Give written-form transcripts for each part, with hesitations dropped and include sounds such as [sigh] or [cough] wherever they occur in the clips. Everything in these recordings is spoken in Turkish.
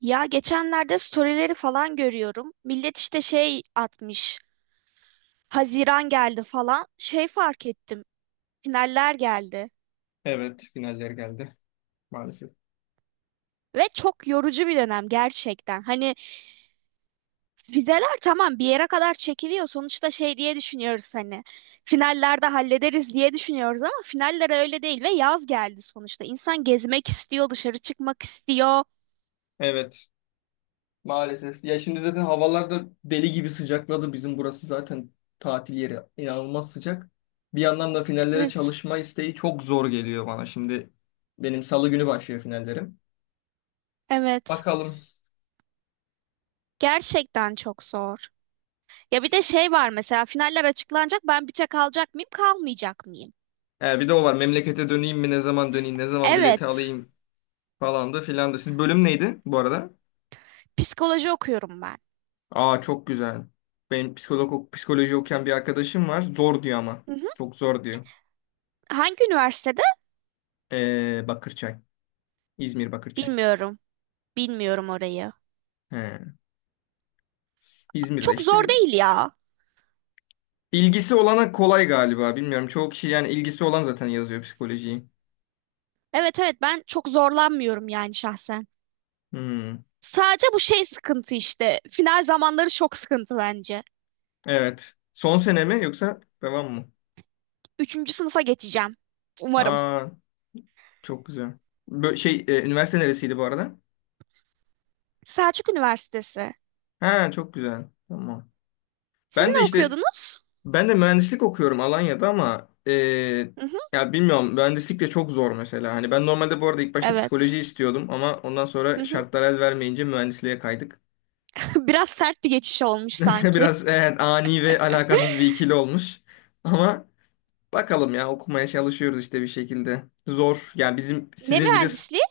Ya geçenlerde storyleri falan görüyorum. Millet işte şey atmış. Haziran geldi falan. Şey fark ettim. Finaller geldi. Evet, finaller geldi maalesef. Ve çok yorucu bir dönem gerçekten. Hani vizeler tamam bir yere kadar çekiliyor. Sonuçta şey diye düşünüyoruz hani. Finallerde hallederiz diye düşünüyoruz ama finaller öyle değil ve yaz geldi sonuçta. İnsan gezmek istiyor, dışarı çıkmak istiyor. Evet, maalesef. Ya şimdi zaten havalar da deli gibi sıcakladı. Bizim burası zaten tatil yeri inanılmaz sıcak. Bir yandan da finallere Evet, çalışma isteği çok zor geliyor bana. Şimdi benim salı günü başlıyor finallerim. evet. Bakalım. Gerçekten çok zor. Ya bir de şey var mesela finaller açıklanacak. Ben büte kalacak mıyım, kalmayacak mıyım? Bir de o var. Memlekete döneyim mi? Ne zaman döneyim? Ne zaman bileti Evet. alayım? Falan da filan da. Siz bölüm neydi bu arada? Psikoloji okuyorum ben. Aa, çok güzel. Benim psikoloji okuyan bir arkadaşım var. Zor diyor ama. Hı hı. Çok zor diyor. Hangi üniversitede? Bakırçay. İzmir Bakırçay. Bilmiyorum. Bilmiyorum orayı. He. İzmir'de Çok işte zor bir değil ya. ilgisi olana kolay galiba. Bilmiyorum. Çoğu kişi yani ilgisi olan zaten yazıyor psikolojiyi. Evet evet, ben çok zorlanmıyorum yani şahsen. Hmm. Sadece bu şey sıkıntı işte. Final zamanları çok sıkıntı bence. Evet. Son sene mi yoksa devam mı? Üçüncü sınıfa geçeceğim. Umarım. Aa, çok güzel. Üniversite neresiydi bu arada? Selçuk Üniversitesi. Ha, çok güzel. Tamam. Siz Ben de ne işte okuyordunuz? ben de mühendislik okuyorum Alanya'da ama Hı hı. ya bilmiyorum mühendislik de çok zor mesela. Hani ben normalde bu arada ilk başta Evet. psikoloji istiyordum ama ondan Hı sonra hı. şartlar el vermeyince mühendisliğe kaydık. [laughs] Biraz sert bir geçiş olmuş [laughs] sanki. Biraz evet, ani ve alakasız bir ikili olmuş. Ama bakalım ya okumaya çalışıyoruz işte bir şekilde. Zor. Yani bizim Ne sizin bir de mühendisliği?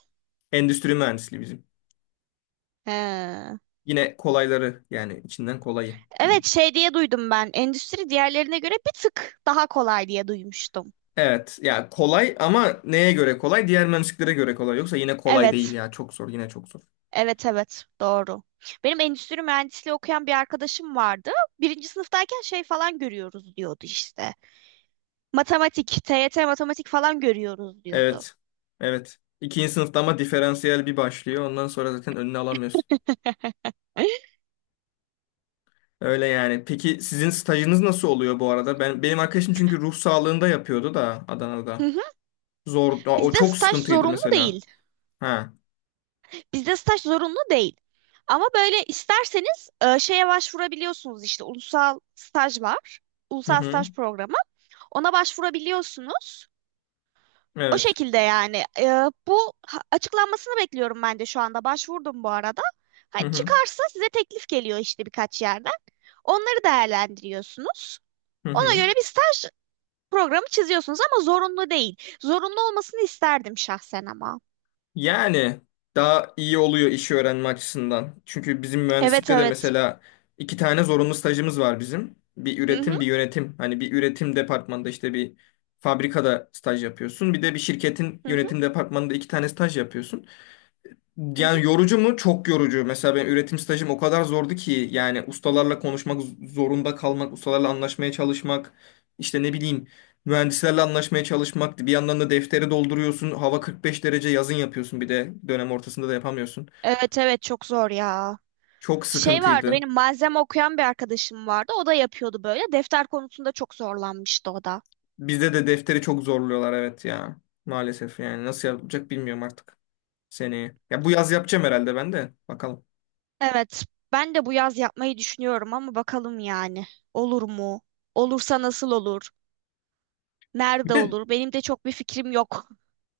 endüstri mühendisliği bizim. He. Yine kolayları yani içinden kolayı Evet diyeyim. şey diye duydum ben. Endüstri diğerlerine göre bir tık daha kolay diye duymuştum. Evet ya kolay ama neye göre kolay? Diğer mühendisliklere göre kolay. Yoksa yine kolay değil Evet. ya. Çok zor, yine çok zor. Evet evet doğru. Benim endüstri mühendisliği okuyan bir arkadaşım vardı. Birinci sınıftayken şey falan görüyoruz diyordu işte. Matematik, TYT matematik falan görüyoruz diyordu. Evet. Evet. İkinci sınıfta ama diferansiyel bir başlıyor. Ondan sonra zaten önüne alamıyorsun. [laughs] Öyle yani. Peki sizin stajınız nasıl oluyor bu arada? Benim arkadaşım çünkü ruh sağlığında yapıyordu da Hı Adana'da. hı. Zor. Aa, o Bizde çok staj sıkıntıydı zorunlu mesela. değil. Ha. Bizde staj zorunlu değil. Ama böyle isterseniz şeye başvurabiliyorsunuz işte ulusal staj var. Hı Ulusal hı. staj programı. Ona başvurabiliyorsunuz. O Evet. şekilde yani. Bu açıklanmasını bekliyorum ben de şu anda. Başvurdum bu arada. Hı Hani hı. çıkarsa size teklif geliyor işte birkaç yerden. Onları değerlendiriyorsunuz. Hı Ona hı. göre bir staj programı çiziyorsunuz ama zorunlu değil. Zorunlu olmasını isterdim şahsen ama. Yani daha iyi oluyor işi öğrenme açısından. Çünkü bizim Evet mühendislikte de evet. mesela iki tane zorunlu stajımız var bizim. Bir Hı hı üretim, bir yönetim. Hani bir üretim departmanında işte bir fabrikada staj yapıyorsun. Bir de bir şirketin hı hı yönetim departmanında iki tane staj yapıyorsun. hı. Hı. Yani yorucu mu? Çok yorucu. Mesela ben üretim stajım o kadar zordu ki yani ustalarla konuşmak zorunda kalmak, ustalarla anlaşmaya çalışmak, işte ne bileyim mühendislerle anlaşmaya çalışmak. Bir yandan da defteri dolduruyorsun. Hava 45 derece, yazın yapıyorsun, bir de dönem ortasında da yapamıyorsun. Evet evet çok zor ya. Çok Şey vardı sıkıntıydı. benim malzeme okuyan bir arkadaşım vardı. O da yapıyordu böyle. Defter konusunda çok zorlanmıştı o da. Bizde de defteri çok zorluyorlar, evet ya. Maalesef yani nasıl yapacak bilmiyorum artık seneye. Ya bu yaz yapacağım herhalde ben de. Bakalım. Evet, ben de bu yaz yapmayı düşünüyorum ama bakalım yani. Olur mu? Olursa nasıl olur? Bir Nerede de olur? Benim de çok bir fikrim yok.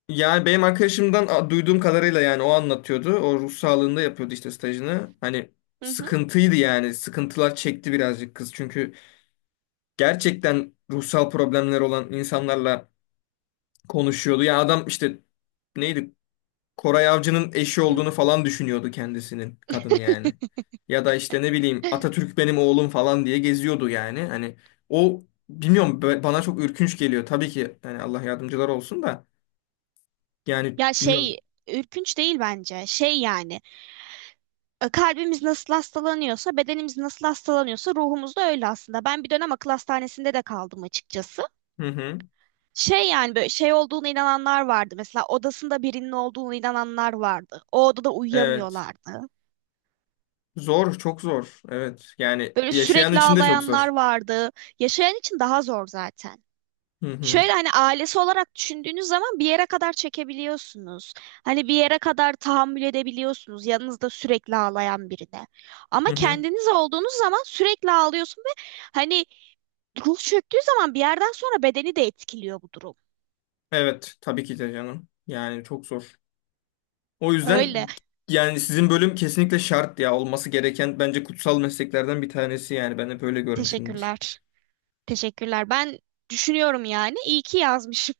yani benim arkadaşımdan duyduğum kadarıyla yani o anlatıyordu. O ruh sağlığında yapıyordu işte stajını. Hani Hı hı. sıkıntıydı yani. Sıkıntılar çekti birazcık kız. Çünkü gerçekten ruhsal problemler olan insanlarla konuşuyordu. Ya adam işte neydi? Koray Avcı'nın eşi Hı. olduğunu falan düşünüyordu kendisinin, kadın yani. [laughs] Ya da işte ne bileyim Atatürk benim oğlum falan diye geziyordu yani. Hani o bilmiyorum, bana çok ürkünç geliyor. Tabii ki yani Allah yardımcılar olsun da yani Ya bilmiyorum. şey, ürkünç değil bence. Şey yani, kalbimiz nasıl hastalanıyorsa, bedenimiz nasıl hastalanıyorsa ruhumuz da öyle aslında. Ben bir dönem akıl hastanesinde de kaldım açıkçası. Hı hı. Şey yani böyle şey olduğuna inananlar vardı. Mesela odasında birinin olduğunu inananlar vardı. O odada Evet. uyuyamıyorlardı. Zor, çok zor. Evet. Yani Böyle yaşayan sürekli için de çok ağlayanlar zor. vardı. Yaşayan için daha zor zaten. Hı hı. Şöyle hani ailesi olarak düşündüğünüz zaman bir yere kadar çekebiliyorsunuz. Hani bir yere kadar tahammül edebiliyorsunuz yanınızda sürekli ağlayan birine. Ama Hı hı. kendiniz olduğunuz zaman sürekli ağlıyorsun ve hani ruh çöktüğü zaman bir yerden sonra bedeni de etkiliyor bu durum. Evet, tabii ki de canım. Yani çok zor. O yüzden Öyle. yani sizin bölüm kesinlikle şart ya. Olması gereken, bence kutsal mesleklerden bir tanesi yani. Ben hep öyle görmüşümdür. Teşekkürler. Teşekkürler. Ben düşünüyorum yani. İyi ki yazmışım.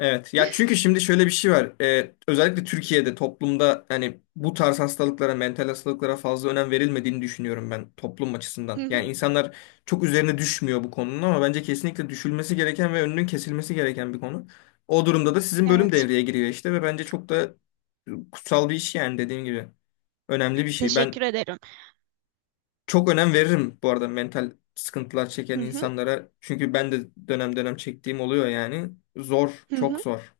Evet ya, çünkü şimdi şöyle bir şey var. Özellikle Türkiye'de toplumda hani bu tarz hastalıklara, mental hastalıklara fazla önem verilmediğini düşünüyorum ben, toplum Hı açısından. hı. Yani insanlar çok üzerine düşmüyor bu konunun ama bence kesinlikle düşülmesi gereken ve önünün kesilmesi gereken bir konu. O durumda da sizin bölüm Evet. devreye giriyor işte ve bence çok da kutsal bir iş yani, dediğim gibi. Önemli bir şey. Ben Teşekkür ederim. çok önem veririm bu arada mental sıkıntılar çeken Hı hı. insanlara. Çünkü ben de dönem dönem çektiğim oluyor yani. Zor, Hı çok hı. zor.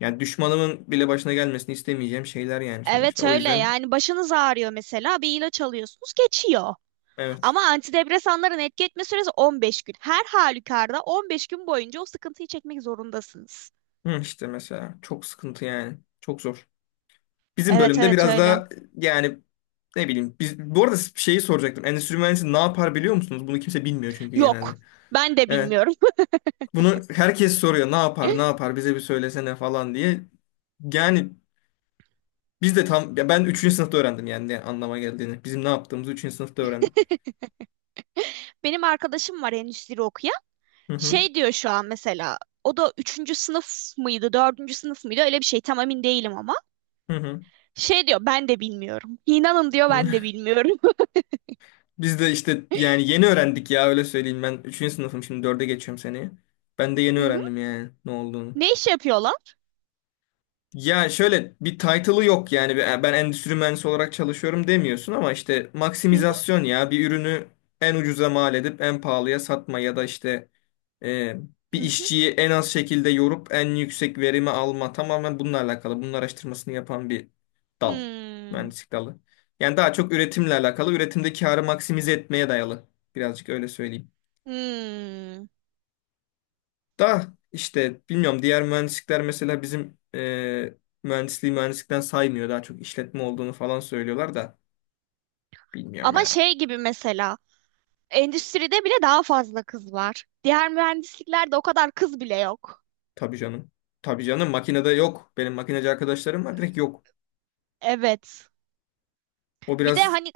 Yani düşmanımın bile başına gelmesini istemeyeceğim şeyler yani sonuçta. Evet O öyle yüzden yani, başınız ağrıyor mesela bir ilaç alıyorsunuz geçiyor. evet. Ama antidepresanların etki etme süresi 15 gün. Her halükarda 15 gün boyunca o sıkıntıyı çekmek zorundasınız. Hı, işte mesela çok sıkıntı yani. Çok zor. Bizim Evet bölümde evet biraz öyle. daha yani, ne bileyim. Bu arada şeyi soracaktım. Endüstri mühendisi ne yapar biliyor musunuz? Bunu kimse bilmiyor çünkü Yok genelde. ben de Evet. bilmiyorum. Bunu herkes soruyor. Ne yapar, ne yapar, bize bir söylesene falan diye. Yani biz de tam, ya ben üçüncü sınıfta öğrendim yani ne anlama geldiğini. Bizim ne yaptığımızı üçüncü sınıfta öğrendim. [laughs] Benim arkadaşım var endüstri okuyan. Hı hı. Şey diyor şu an mesela o da üçüncü sınıf mıydı, dördüncü sınıf mıydı öyle bir şey tam emin değilim ama. Hı hı. Şey diyor ben de bilmiyorum. İnanın diyor ben de [laughs] bilmiyorum. Biz de işte yani yeni öğrendik ya, öyle söyleyeyim. Ben üçüncü sınıfım, şimdi 4'e geçiyorum seneye. Ben de [laughs] yeni Hı hı. öğrendim yani ne olduğunu. Ne iş yapıyor lan? Ya şöyle, bir title'ı yok yani, ben endüstri mühendisi olarak çalışıyorum demiyorsun ama işte Hı hı, maksimizasyon, ya bir ürünü en ucuza mal edip en pahalıya satma ya da işte ee, bir hı hı. işçiyi en az şekilde yorup en yüksek verimi alma, tamamen bununla alakalı. Bunun araştırmasını yapan bir dal. Hmm. Mühendislik dalı. Yani daha çok üretimle alakalı. Üretimde karı maksimize etmeye dayalı. Birazcık öyle söyleyeyim. Hmm. Da işte bilmiyorum, diğer mühendislikler mesela bizim mühendisliği mühendislikten saymıyor. Daha çok işletme olduğunu falan söylüyorlar da bilmiyorum Ama ya. şey gibi mesela endüstride bile daha fazla kız var. Diğer mühendisliklerde o kadar kız bile yok. Tabii canım. Tabii canım, makinede yok. Benim makineci arkadaşlarım var, direkt yok. Evet. O Bir de biraz hani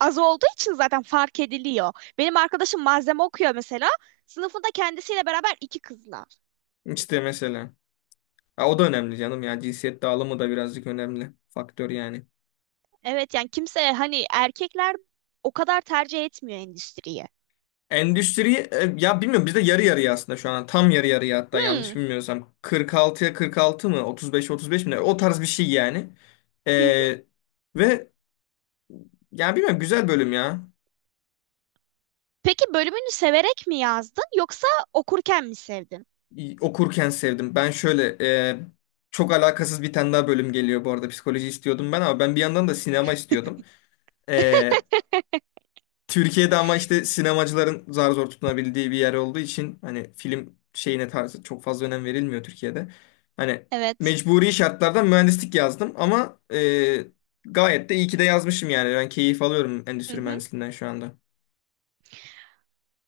az olduğu için zaten fark ediliyor. Benim arkadaşım malzeme okuyor mesela. Sınıfında kendisiyle beraber iki kızlar. işte, mesela. Ha, o da önemli canım ya. Cinsiyet dağılımı da birazcık önemli faktör yani. Evet yani kimse hani erkekler o kadar tercih etmiyor endüstriyi. Endüstriyi ya bilmiyorum, bizde yarı yarıya aslında şu an, tam yarı yarıya, hatta yanlış Hmm. bilmiyorsam 46'ya 46 mı, 35'e 35 mi ne? O tarz bir şey yani. E, Hı hı. ve ya bilmiyorum, güzel bölüm ya. Peki bölümünü severek mi yazdın yoksa okurken mi sevdin? Okurken sevdim. Ben şöyle e, çok alakasız bir tane daha bölüm geliyor bu arada, psikoloji istiyordum ben ama ben bir yandan da sinema istiyordum. E, [laughs] Türkiye'de ama işte sinemacıların zar zor tutunabildiği bir yer olduğu için hani film şeyine, tarzı çok fazla önem verilmiyor Türkiye'de. Hani Evet. mecburi şartlardan mühendislik yazdım ama gayet de iyi ki de yazmışım yani. Ben keyif alıyorum Hı endüstri hı. mühendisliğinden şu anda.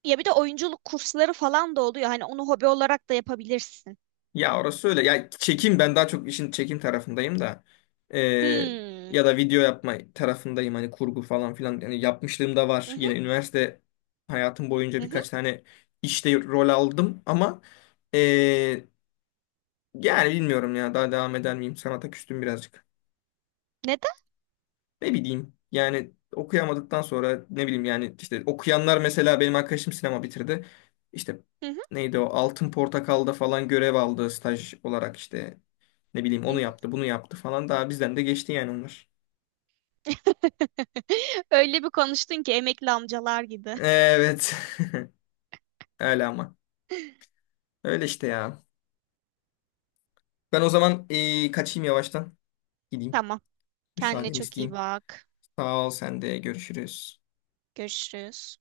Ya bir de oyunculuk kursları falan da oluyor. Hani onu hobi olarak da yapabilirsin. Ya orası öyle. Ya ben daha çok işin çekim tarafındayım da, E, Hmm. ya da video yapma tarafındayım, hani kurgu falan filan yani yapmışlığım da Hı var. hı, Yine üniversite hayatım boyunca hı hı. birkaç tane işte rol aldım ama ee, Yani bilmiyorum ya, daha devam eder miyim? Sanata küstüm birazcık. Neden? Ne bileyim yani, okuyamadıktan sonra ne bileyim yani, işte okuyanlar mesela benim arkadaşım sinema bitirdi. İşte Hı hı, neydi o, Altın Portakal'da falan görev aldı staj olarak, işte ne bileyim, hı onu hı. yaptı bunu yaptı falan, daha bizden de geçti yani onlar. [laughs] Öyle bir konuştun ki emekli amcalar gibi. Evet, [laughs] öyle ama, [laughs] öyle işte ya. Ben o zaman kaçayım yavaştan, gideyim, Tamam. Kendine müsaadeni çok iyi isteyeyim. bak. Sağ ol, sen de görüşürüz. Görüşürüz.